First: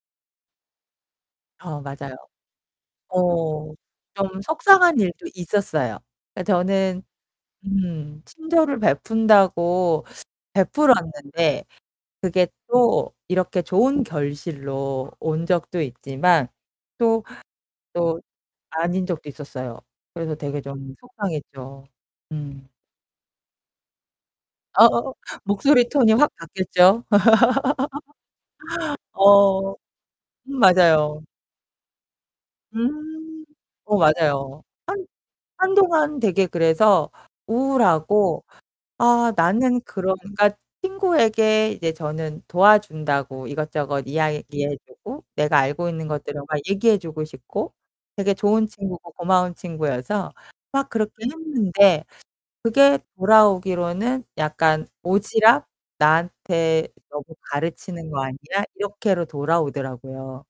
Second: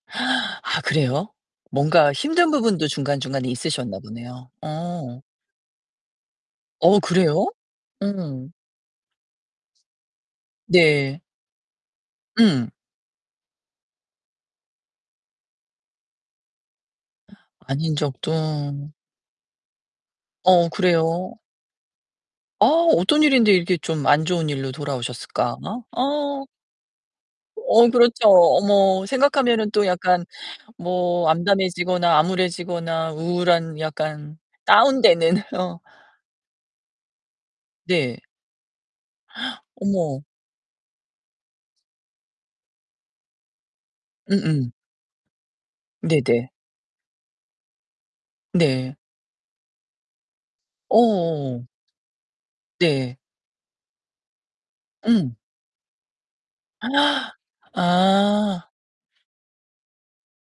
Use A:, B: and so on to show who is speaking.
A: 아 그래요?
B: 어
A: 뭔가
B: 맞아요.
A: 힘든 부분도 중간중간에
B: 어.
A: 있으셨나
B: 좀
A: 보네요.
B: 속상한
A: 어.
B: 일도 있었어요. 그러니까
A: 어
B: 저는
A: 그래요?
B: 음
A: 음.
B: 친절을 베푼다고
A: 네.
B: 베풀었는데 그게
A: 응.
B: 또 이렇게 좋은 결실로 온 적도 있지만 또,
A: 아닌
B: 또
A: 적도.
B: 아닌 적도 있었어요. 그래서 되게
A: 어
B: 좀
A: 그래요.
B: 속상했죠.
A: 어
B: 음.
A: 어떤 일인데 이렇게 좀 안 좋은 일로
B: 어어어
A: 돌아오셨을까?
B: 목소리 톤이 확
A: 어.
B: 바뀌었죠.
A: 어 그렇죠. 어머. 생각하면은
B: 어.
A: 또 약간
B: 맞아요.
A: 뭐 암담해지거나 암울해지거나
B: 음.
A: 우울한
B: 어
A: 약간
B: 맞아요. 한
A: 다운되는 어.
B: 한동안 되게 그래서
A: 네.
B: 우울하고 아 나는 그런
A: 어머.
B: 그니까 친구에게 이제 저는 도와준다고 이것저것
A: 음음.
B: 이야기해 주고 내가 알고 있는 것들을
A: 네네.
B: 막 얘기해 주고 싶고 되게 좋은
A: 네.
B: 친구고 고마운 친구여서 막 그렇게
A: 어어어.
B: 했는데 그게
A: 네.
B: 돌아오기로는 약간
A: 음.
B: 오지랖? "나한테 너무 가르치는 거 아니야?"
A: 아.
B: 이렇게 돌아오더라고요.